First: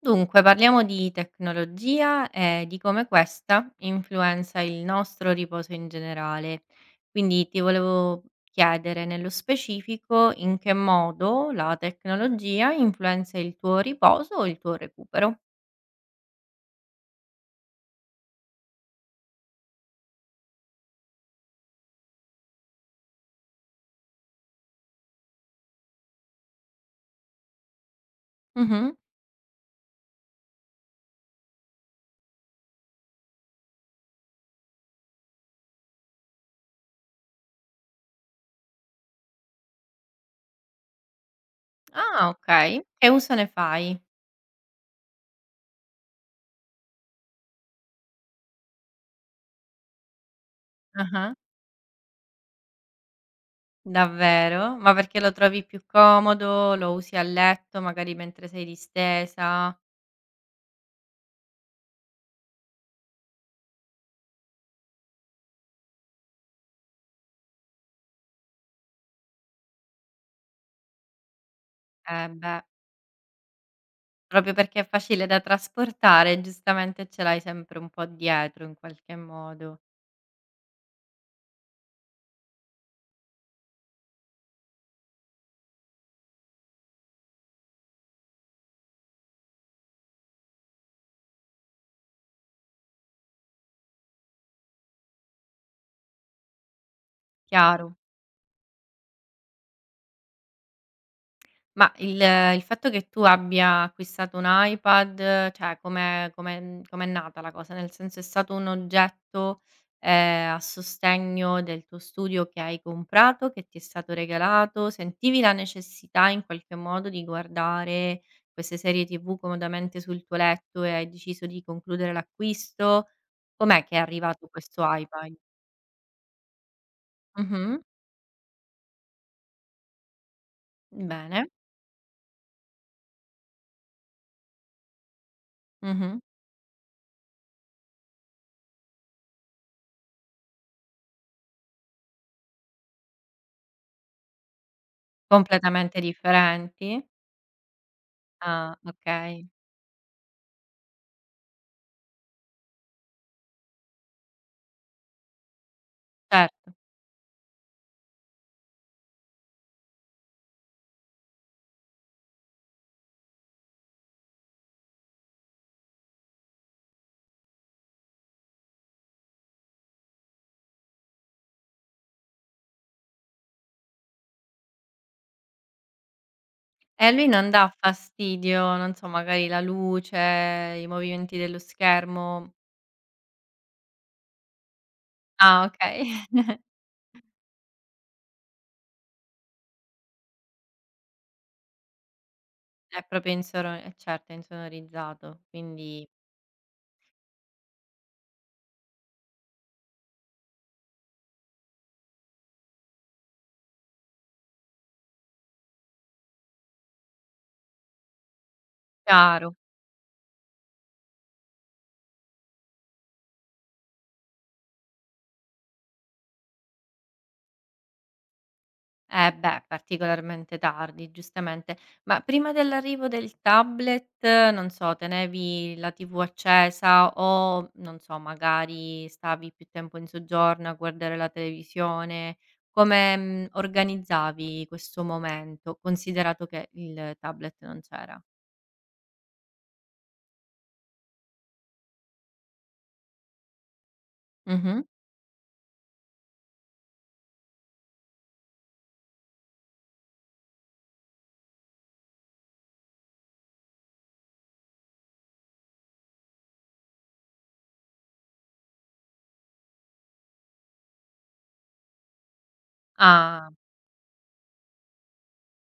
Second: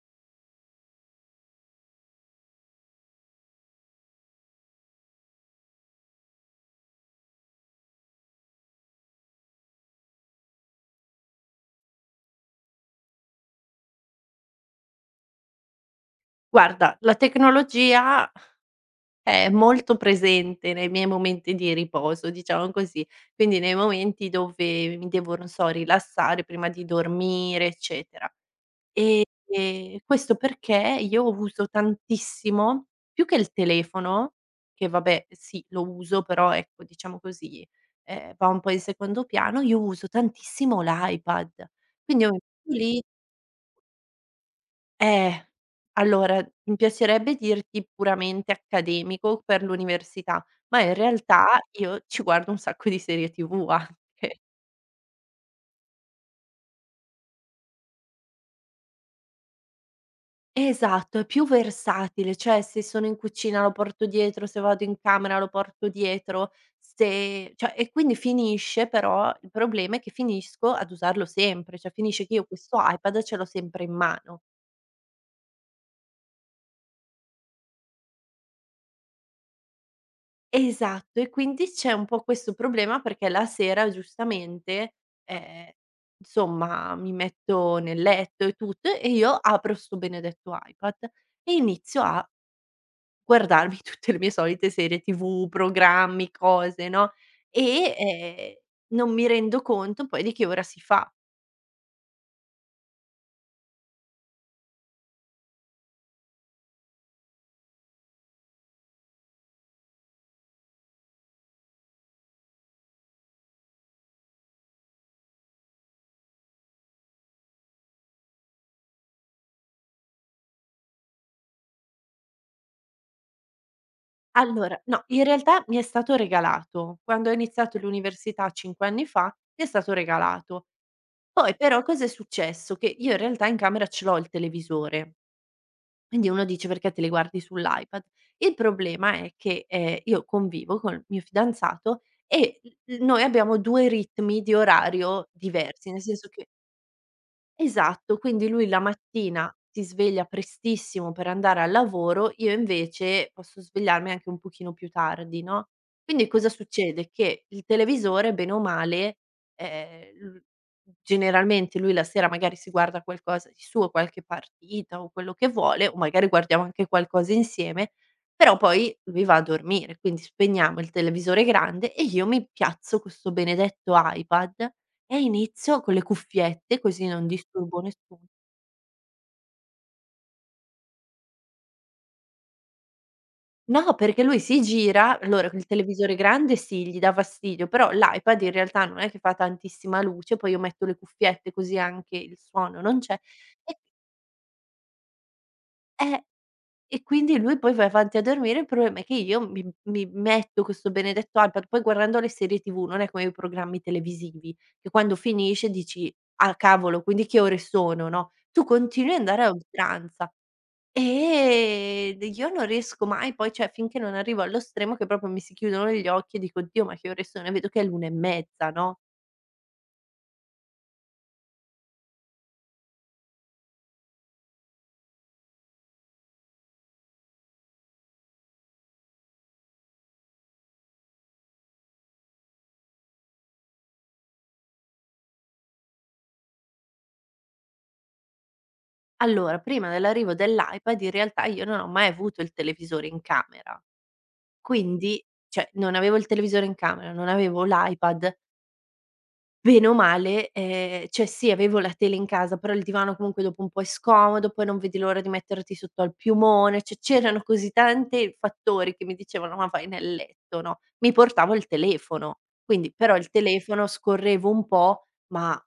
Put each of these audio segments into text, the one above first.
Dunque, parliamo di tecnologia e di come questa influenza il nostro riposo in generale. Quindi ti volevo chiedere nello specifico in che modo la tecnologia influenza il tuo riposo o il tuo recupero. Guarda, la tecnologia è molto presente nei miei momenti di riposo, diciamo così. Quindi nei momenti dove mi devo, non so, rilassare prima di dormire, eccetera. Mh-mh. Ehm, e questo perché io uso tantissimo, più che il telefono, che vabbè sì, lo uso, però ecco, diciamo così, va un po' in secondo piano, io uso tantissimo l'iPad. Quindi Ah, io mi metto okay. lì, Che uso ne fai? eh, allora mi piacerebbe dirti puramente accademico per l'università, ma in Ah-ah. realtà io ci guardo un sacco di serie TV anche. Davvero? Ma perché lo trovi più comodo? Lo usi a letto, magari mentre sei distesa? Esatto, è più versatile, cioè se sono in cucina lo porto dietro, se vado in camera lo porto dietro, se cioè e quindi finisce, però il problema è che finisco ad usarlo sempre, cioè finisce che io Beh. questo iPad ce l'ho sempre in mano. Proprio perché è facile da trasportare, giustamente ce l'hai sempre un po' dietro in qualche modo. Esatto, e quindi c'è un po' questo problema perché la sera giustamente, ehm, insomma mi metto nel letto e tutto e io apro sto benedetto iPad e inizio a guardarmi tutte le mie solite serie TV, programmi, cose, no, e, Chiaro. Non mi rendo conto poi di che ora si fa. Ma il fatto che tu abbia acquistato un iPad, cioè com'è nata la cosa? Nel senso è stato un oggetto, a sostegno del tuo studio che hai comprato, che ti è stato regalato? Sentivi la necessità in qualche modo di guardare queste serie TV comodamente sul tuo letto e hai deciso di concludere l'acquisto? Com'è che è arrivato Allora questo no, in iPad? realtà mi è stato regalato. Quando ho iniziato Mh-mh. l'università 5 anni fa, mi è stato regalato. Bene. Poi però cosa è successo? Che io in realtà in camera ce l'ho il televisore, Mh-mh. quindi uno dice: "Perché te li guardi sull'iPad?" Il problema è che, io convivo col mio fidanzato e, noi abbiamo 2 ritmi di orario diversi, Completamente nel senso che... differenti? Esatto, quindi lui Ah, la okay. mattina si sveglia prestissimo per andare al lavoro, io invece posso svegliarmi anche un pochino più tardi, no, quindi cosa Certo. succede? Che il televisore bene o male, l generalmente lui la sera magari si guarda qualcosa di suo, qualche partita o quello che vuole, o magari guardiamo anche qualcosa insieme, però poi lui va a dormire, quindi spegniamo il televisore grande e io mi piazzo questo benedetto iPad e inizio con le cuffiette, E così a non lui non dà disturbo nessuno. fastidio, non so, magari la luce, i movimenti dello schermo? No, perché lui si gira, allora il Ah, okay. televisore grande sì, gli dà fastidio, però l'iPad in realtà non è che fa tantissima luce, poi io metto le cuffiette così anche il suono non È c'è. proprio insoro e eh certo, è insonorizzato, quindi eh, e quindi lui poi va avanti a dormire, il problema è che io mi metto questo benedetto iPad, poi guardando le serie TV non è come i programmi televisivi, che quando finisce dici: "Ah cavolo, quindi che ore sono?" No, tu continui ad andare a chiaro. oltranza. D io non riesco mai poi cioè finché non arrivo allo stremo che proprio mi si chiudono gli occhi e dico: "Dio, ma che ore sono?" E vedo che è l'1 e mezza, no, Eh beh, particolarmente tardi, giustamente. Ma prima dell'arrivo del tablet, non so, tenevi la TV accesa o, non so, magari stavi più tempo in soggiorno a guardare la televisione? Come, organizzavi questo momento, considerato che il tablet non c'era? allora prima dell'arrivo dell'iPad in realtà io non ho mai avuto il televisore in camera, Mh-mh. quindi cioè non avevo il televisore in camera, non avevo l'iPad. Bene o male, cioè sì avevo la tele in casa, però il divano comunque dopo un po' è scomodo, poi non vedi l'ora di metterti sotto al piumone, cioè c'erano così tanti fattori che mi dicevano: "Ma vai nel letto", no, mi portavo il telefono, quindi però il Ah, telefono scorrevo un po', ma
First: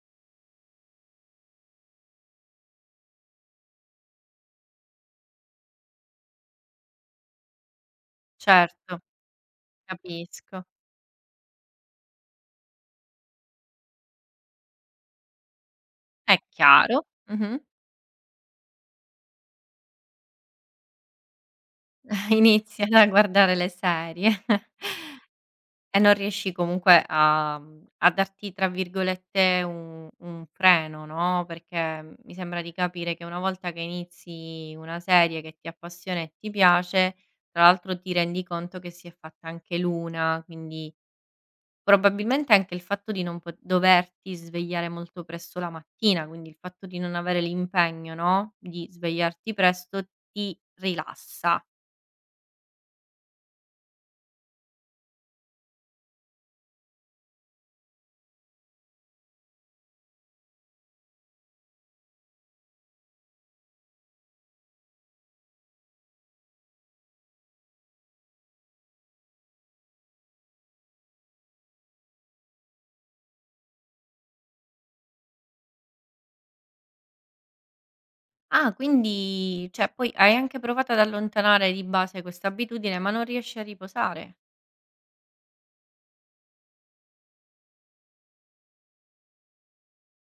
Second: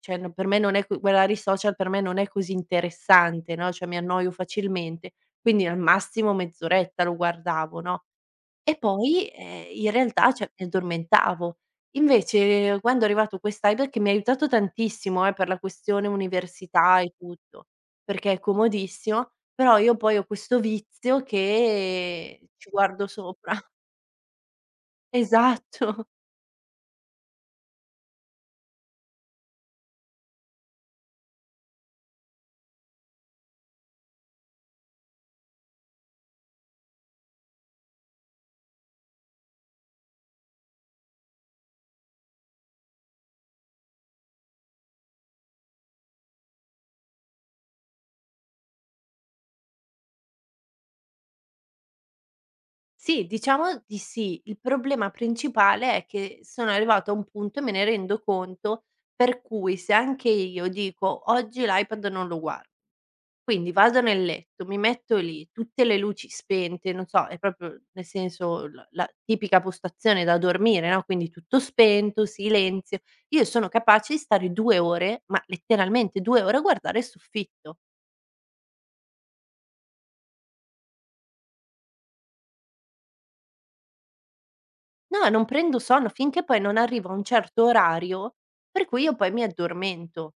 cioè no per me non è co guardare i social per me non è così interessante, no, cioè mi annoio facilmente, quindi al massimo mezz'oretta lo guardavo, no? E certo, poi, in realtà, cioè, capisco. mi addormentavo. Invece quando è arrivato quest'Hyper, che mi ha aiutato tantissimo, per la questione È università chiaro. e Mh-mh. tutto, perché è comodissimo, però io poi ho questo vizio che ci Inizi guardo a sopra. guardare le serie. E Esatto. non riesci comunque a a darti tra virgolette "un freno", no, perché mi sembra di capire che una volta che inizi una serie che ti appassiona e ti piace, tra l'altro ti rendi conto che si è fatta anche l'una, quindi probabilmente anche il fatto di non po doverti svegliare molto presto la mattina, quindi il fatto di non avere l'impegno, no, di svegliarti presto ti rilassa. Sì, diciamo di sì. Il problema principale è che sono arrivata a un punto, e me ne rendo conto, per cui se anche io dico: "Oggi l'iPad non lo guardo". Quindi vado nel letto, mi metto lì, tutte le luci spente, non so, è proprio nel senso la tipica postazione da dormire, no, quindi tutto spento, silenzio. Io sono capace di stare 2 ore, ma letteralmente 2 ore a guardare il soffitto. Ah, quindi cioè poi hai anche provato ad allontanare di base questa abitudine, ma non riesci a riposare. No, non prendo sonno finché poi non arrivo a un certo orario per cui io poi mi addormento.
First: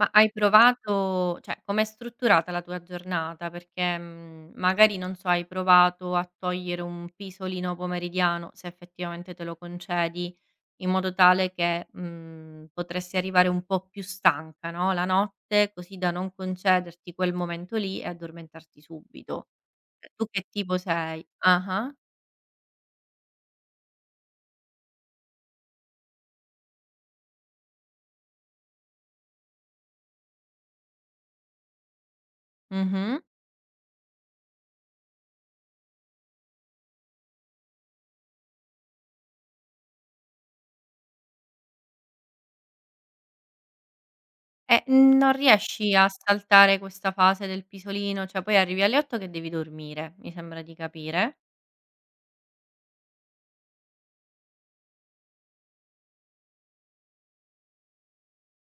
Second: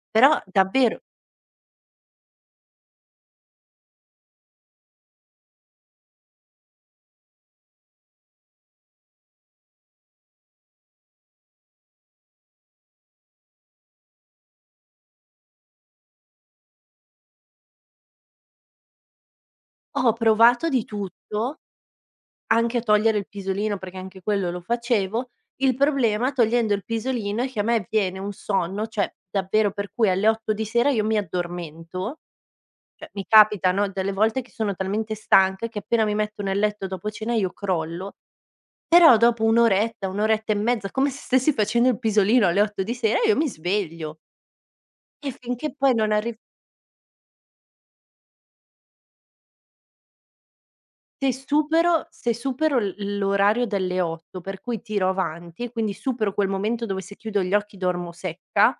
Ma hai Però davvero provato com'è strutturata la tua giornata? Perché, magari non so, hai provato a togliere un pisolino pomeridiano, se effettivamente te lo concedi, in modo tale che, potresti arrivare un po' più stanca, no, la notte, così da non concederti quel momento lì e addormentarti subito. ho Tu che provato tipo di sei? tutto. Ah-ah. Anche togliere il pisolino, perché anche quello lo facevo. Il problema togliendo il pisolino è che a me viene un sonno, cioè davvero per cui alle 8 di sera io mi addormento, cioè Mh-mh. mi capitano delle volte che sono talmente stanca che appena mi metto nel letto dopo cena io crollo, però dopo 1 oretta, 1 oretta e mezza, come se stessi facendo il pisolino alle 8 di sera, io mi sveglio e Non finché poi riesci a non arri saltare questa fase del pisolino, cioè poi arrivi alle 8 che devi dormire, mi sembra di se capire. supero l'orario delle 8, per cui tiro avanti e quindi supero quel momento dove se chiudo gli occhi dormo secca,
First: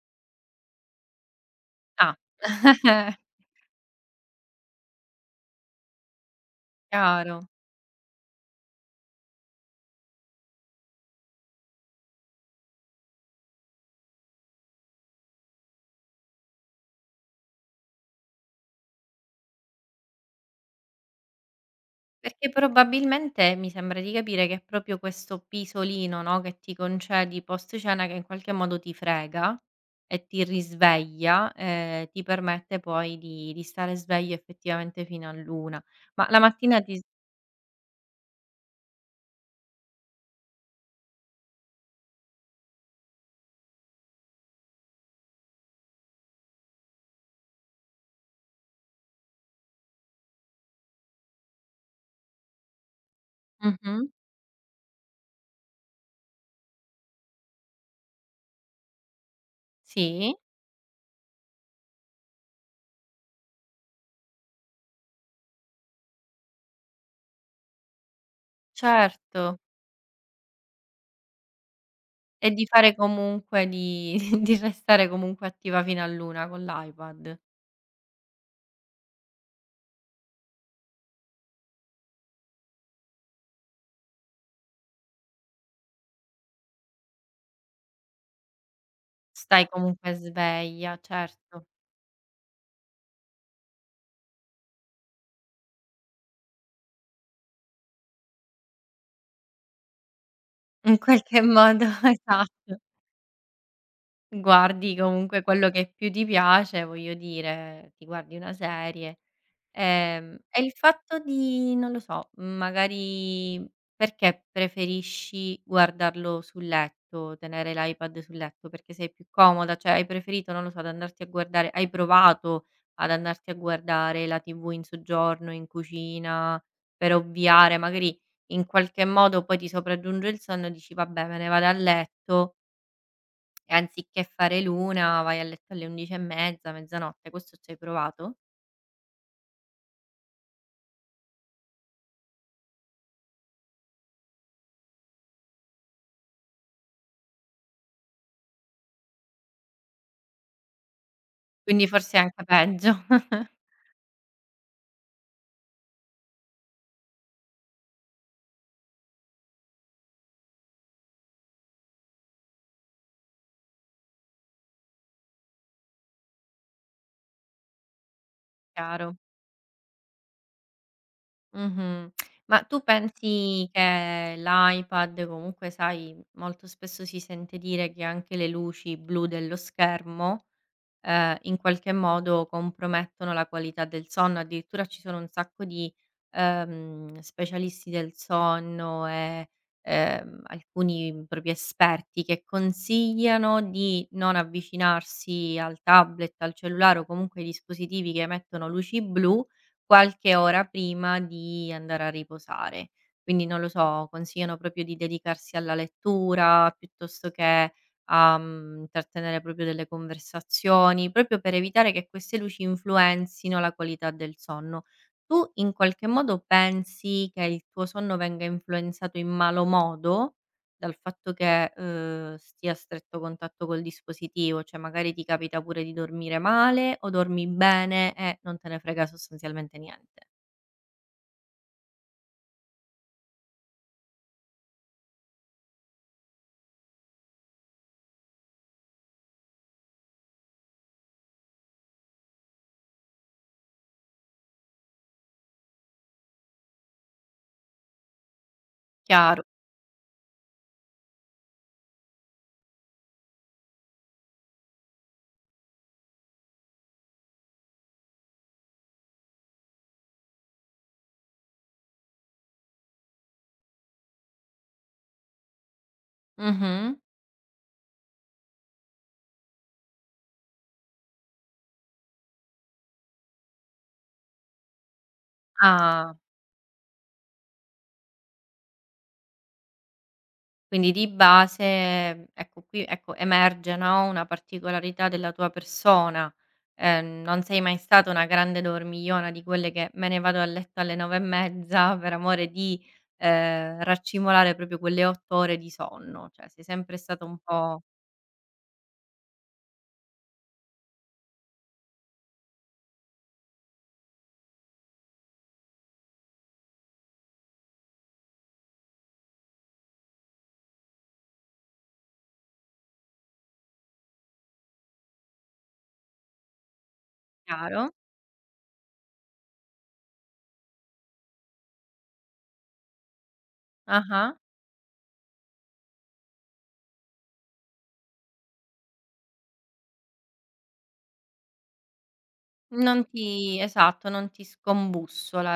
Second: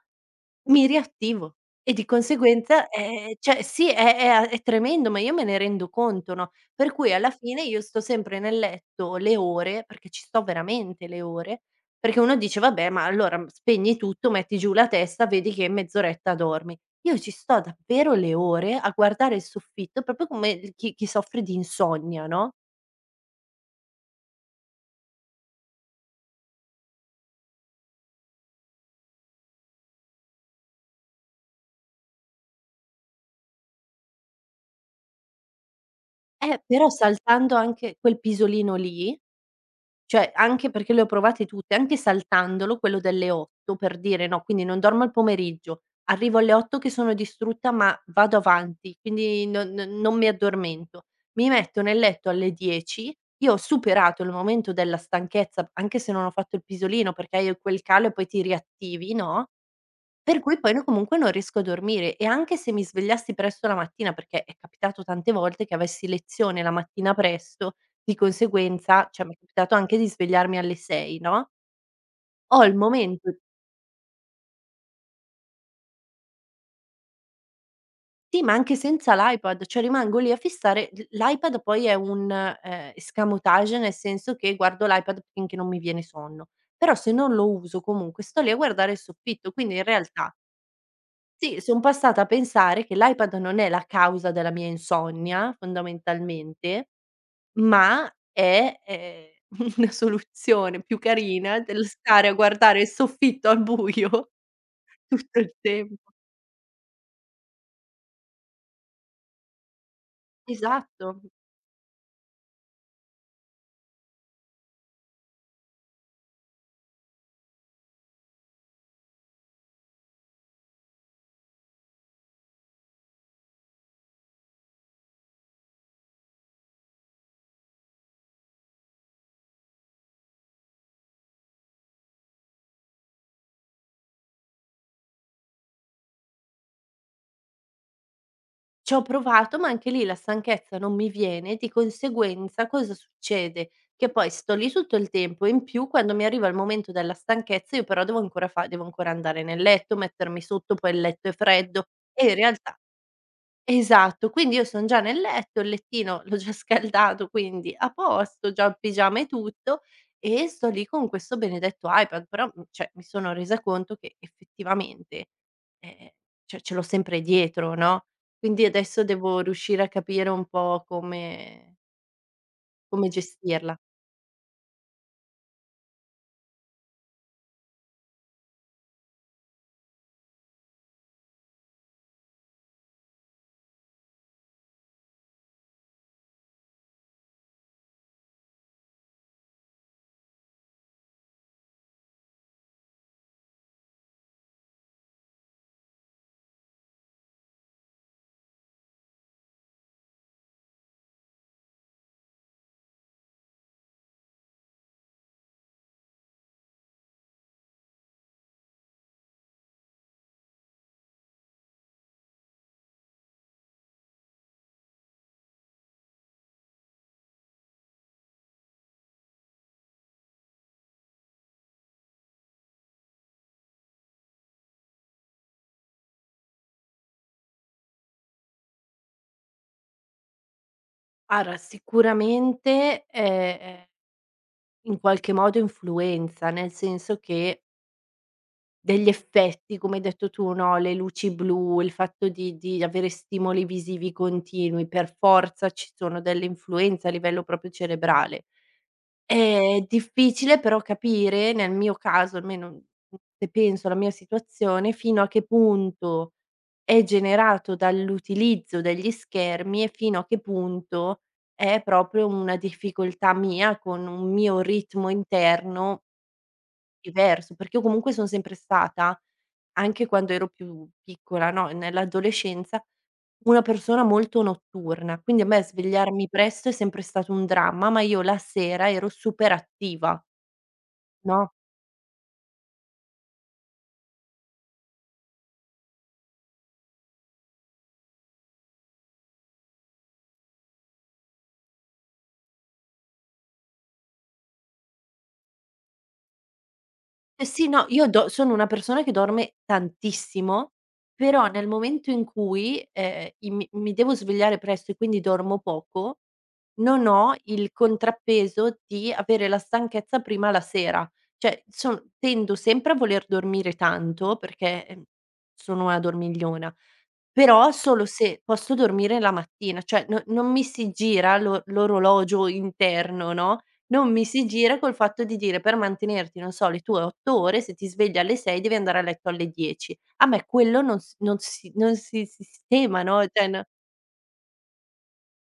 mi riattivo e di Ah, conseguenza, cioè sì è tremendo, ma io me ne rendo conto, no, per cui alla chiaro. fine io sto sempre nel letto le ore, perché ci sto veramente le ore, perché uno dice: "Vabbè, ma allora spegni tutto, metti giù la testa, vedi che in mezz'oretta dormi". Io ci sto davvero le ore a guardare il soffitto, proprio come il chi chi soffre di insonnia, Perché no, probabilmente mi sembra di capire che è proprio questo pisolino, no, che ti concedi post cena che in qualche modo ti frega e ti risveglia, ti permette poi di stare sveglio effettivamente fino all'1. Ma la mattina però ti s saltando anche quel pisolino lì, cioè anche perché le ho provate tutte, anche saltandolo, quello delle 8 per dire, no, quindi non dormo al pomeriggio, arrivo alle 8 che sono distrutta ma vado avanti, quindi non mi addormento. Mi metto nel letto alle 10, io ho Mh-mh, superato il momento della stanchezza, anche se non ho fatto il pisolino, perché hai quel calo e poi ti riattivi, no. sì, Per cui poi no comunque non riesco a dormire e anche se mi svegliassi presto la mattina, perché è capitato tante volte che avessi lezione la mattina presto, di conseguenza cioè mi è certo. capitato anche di svegliarmi alle 6, no, E ho di il fare momento comunque di di restare comunque attiva fino a all'una con l'iPad. sì, ma anche senza l'iPad, cioè rimango lì a fissare l'iPad poi è un, escamotage, nel senso che guardo l'iPad finché non mi viene sonno, però se non lo uso comunque sto lì a guardare il soffitto, Stai quindi in comunque realtà sveglia, sì, certo. son passata a pensare che l'iPad non è la causa della mia insonnia, fondamentalmente, ma è, una soluzione più In qualche carina dello modo, stare a esatto. guardare il soffitto al buio Guardi tutto comunque il quello che più tempo. ti piace, voglio dire, ti guardi una serie. E il Esatto. fatto di non lo so, magari perché preferisci guardarlo sul letto, tenere l'iPad sul letto? Perché sei più comoda? Cioè, hai preferito, non lo so, ad andarti a guardare hai provato ad andarti a guardare la TV in soggiorno, in cucina, per ovviare magari in qualche modo poi ti sopraggiunge il sonno e dici: "Vabbè, me ne vado a letto", e anziché fare l'una vai a letto alle 11 e mezza, mezzanotte. Questo ci hai provato? Ci ho provato, ma anche lì la stanchezza non mi viene, di conseguenza cosa succede? Che poi sto lì tutto il tempo e in più quando mi arriva il momento della stanchezza io però devo ancora andare nel letto, mettermi sotto, poi il letto è freddo Quindi forse è e in anche realtà... peggio. Esatto, quindi io son già nel letto, il lettino l'ho già scaldato, quindi a posto, già in pigiama e tutto, e sto lì con questo benedetto iPad, però, cioè mi sono resa conto che effettivamente, ehm, cioè ce l'ho sempre dietro, no, quindi adesso Chiaro. devo riuscire a capire un po' come Mh-mh. Ma tu come pensi gestirla. che l'iPad, comunque sai, molto spesso si sente dire che anche le luci blu dello schermo, in qualche modo compromettono la qualità del sonno. Addirittura ci sono un sacco di, specialisti del sonno e, alcuni proprio esperti che consigliano di non avvicinarsi al tablet, al cellulare o comunque ai dispositivi che emettono luci blu qualche ora prima di andare a riposare. Quindi non lo so, consigliano proprio di dedicarsi alla lettura piuttosto che a, intrattenere proprio delle conversazioni, proprio per evitare che queste luci influenzino la qualità del sonno. Tu in qualche modo pensi che il tuo sonno venga influenzato in malo modo dal fatto che, stia a stretto contatto col dispositivo? Cioè magari ti capita pure di dormire male o dormi bene e non te ne frega sostanzialmente niente? Allora sicuramente, in qualche modo influenza, nel senso che... Degli effetti, come hai detto tu, no, le luci blu, il fatto di avere stimoli visivi continui, per forza ci sono delle influenze a livello proprio cerebrale. Chiaro. È difficile però capire, nel mio caso, almeno se penso alla mia situazione, fino a che punto è generato dall'utilizzo degli schermi e fino a che punto è proprio una difficoltà mia, con un mio ritmo interno Mh-mh. diverso, perché io comunque son sempre stata anche quando ero più piccola, no, nell'adolescenza, una persona molto notturna, quindi a me Ah. svegliarmi presto è sempre stato un dramma, ma io la sera ero super attiva, Quindi di no? base, ecco emerge, no, una particolarità della tua persona. Non sei mai stata una grande dormigliona di quelle che: "Me ne vado a letto alle 9 e mezza per amore di, raccimolare proprio quelle 8 ore di sonno." Cioè sei sempre stata un Eh sì, po' no, io do sono una persona che dorme tantissimo, però nel momento in cui, i mi mi devo svegliare presto e quindi dormo poco, non ho il contrappeso di avere la stanchezza prima la sera. Cioè, son tendo sempre a voler dormire tanto perché, sono una dormigliona. Però chiaro? solo se posso dormire la mattina, cioè no non mi si gira l'orologio interno, no, non mi Ah-ah. si gira col fatto di dire per mantenerti, non so, le tue 8 ore, se ti svegli alle 6 devi andare a letto alle 10. A me quello non si sistema, Non no, cioè ti no, Esatto, non ti scombussola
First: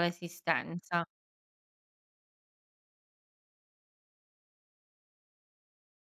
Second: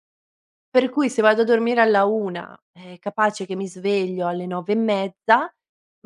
per l'esistenza. cui se vado a dormire alla 1, è capace che mi sveglio alle 9 e mezza,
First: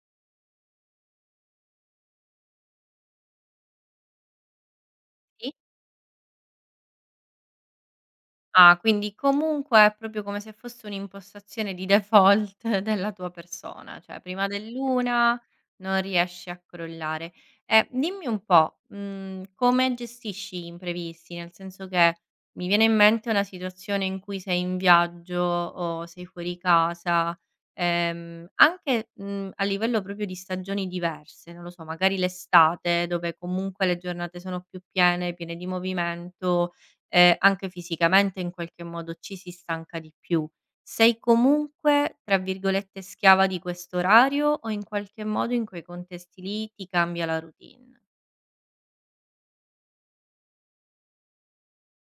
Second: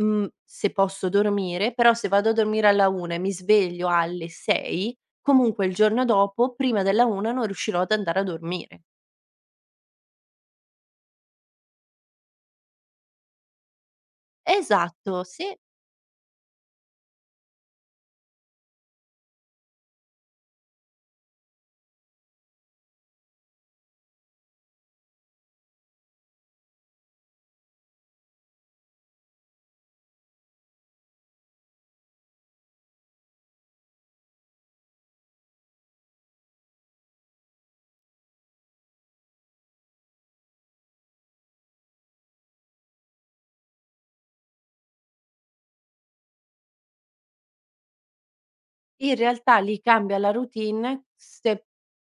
se posso dormire, però se vado a dormire alla 1 e mi sveglio alle 6, Sì. comunque il giorno dopo prima della 1 non riuscirò ad andare a Ah, dormire. quindi comunque è proprio come se fosse un'impostazione di default della tua persona, cioè prima Esatto, dell'una sì. non riesci a crollare. E dimmi un po', come gestisci gli imprevisti? Nel senso che mi viene in mente una situazione in cui sei in viaggio o sei fuori casa, anche, a livello proprio di stagioni diverse, non lo so, magari l'estate dove comunque le giornate sono più piene, piene di movimento, anche fisicamente in qualche modo ci si stanca di più. Sei comunque, tra virgolette, "schiava" di questo orario o in qualche modo in quei contesti lì ti cambia la routine? In realtà li cambia la routine, se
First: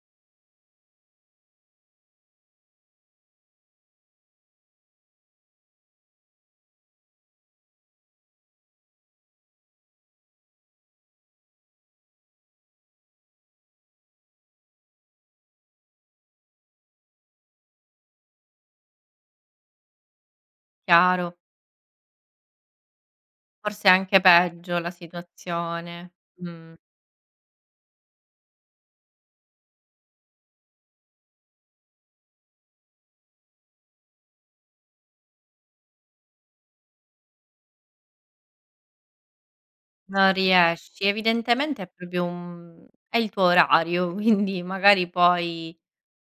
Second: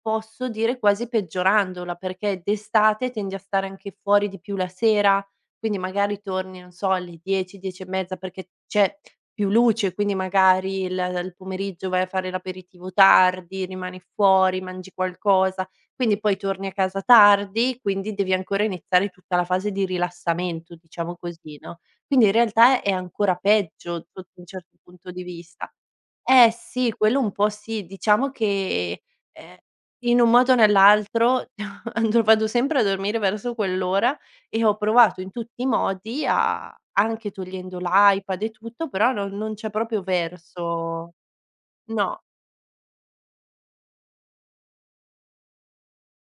posso dire quasi peggiorandola, perché d'estate tendi a stare anche fuori di più la sera, quindi magari torni, non so, alle 10, 10 e mezza perché c'è più luce, quindi magari il pomeriggio vai a fare l'aperitivo tardi, rimani fuori, mangi qualcosa, quindi poi torni a casa tardi, quindi devi ancora iniziare tutta la fase di rilassamento, diciamo Chiaro, così, no, quindi in realtà è ancora forse è peggio anche sotto un certo peggio la punto di vista. situazione. Eh Mh. sì, quello un po' sì. Diciamo che, ehm, in un modo o nell'altro andr vado sempre a dormire verso quell'ora e ho provato in tutti i modi a anche togliendo l'iPad e tutto, però non c'è proprio Non riesci. verso. Evidentemente è No, proprio un è il tuo orario, quindi magari poi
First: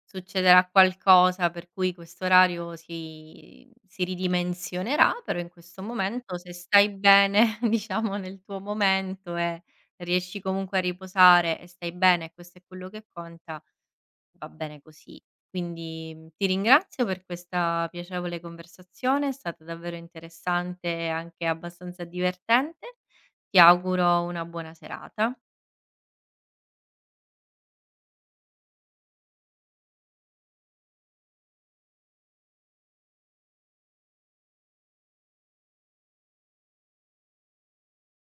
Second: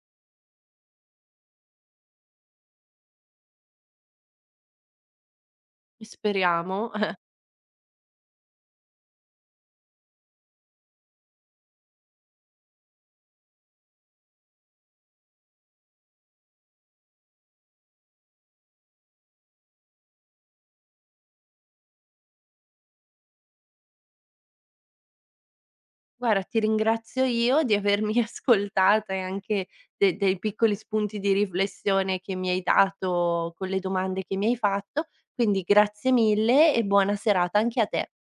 succederà qualcosa per cui questo orario si ridimensionerà, però in questo momento se speriamo. stai bene, diciamo nel tuo momento e riesci comunque a riposare e stai bene e questo è quello che conta, va bene così. Quindi, ti ringrazio per questa piacevole conversazione, è stata davvero interessante e anche abbastanza divertente. Ti auguro una buona serata. Guarda, ti ringrazio io di avermi ascoltata e anche de dei piccoli spunti di riflessione che mi hai dato con le domande che mi hai fatto, quindi grazie mille e buona serata anche a te.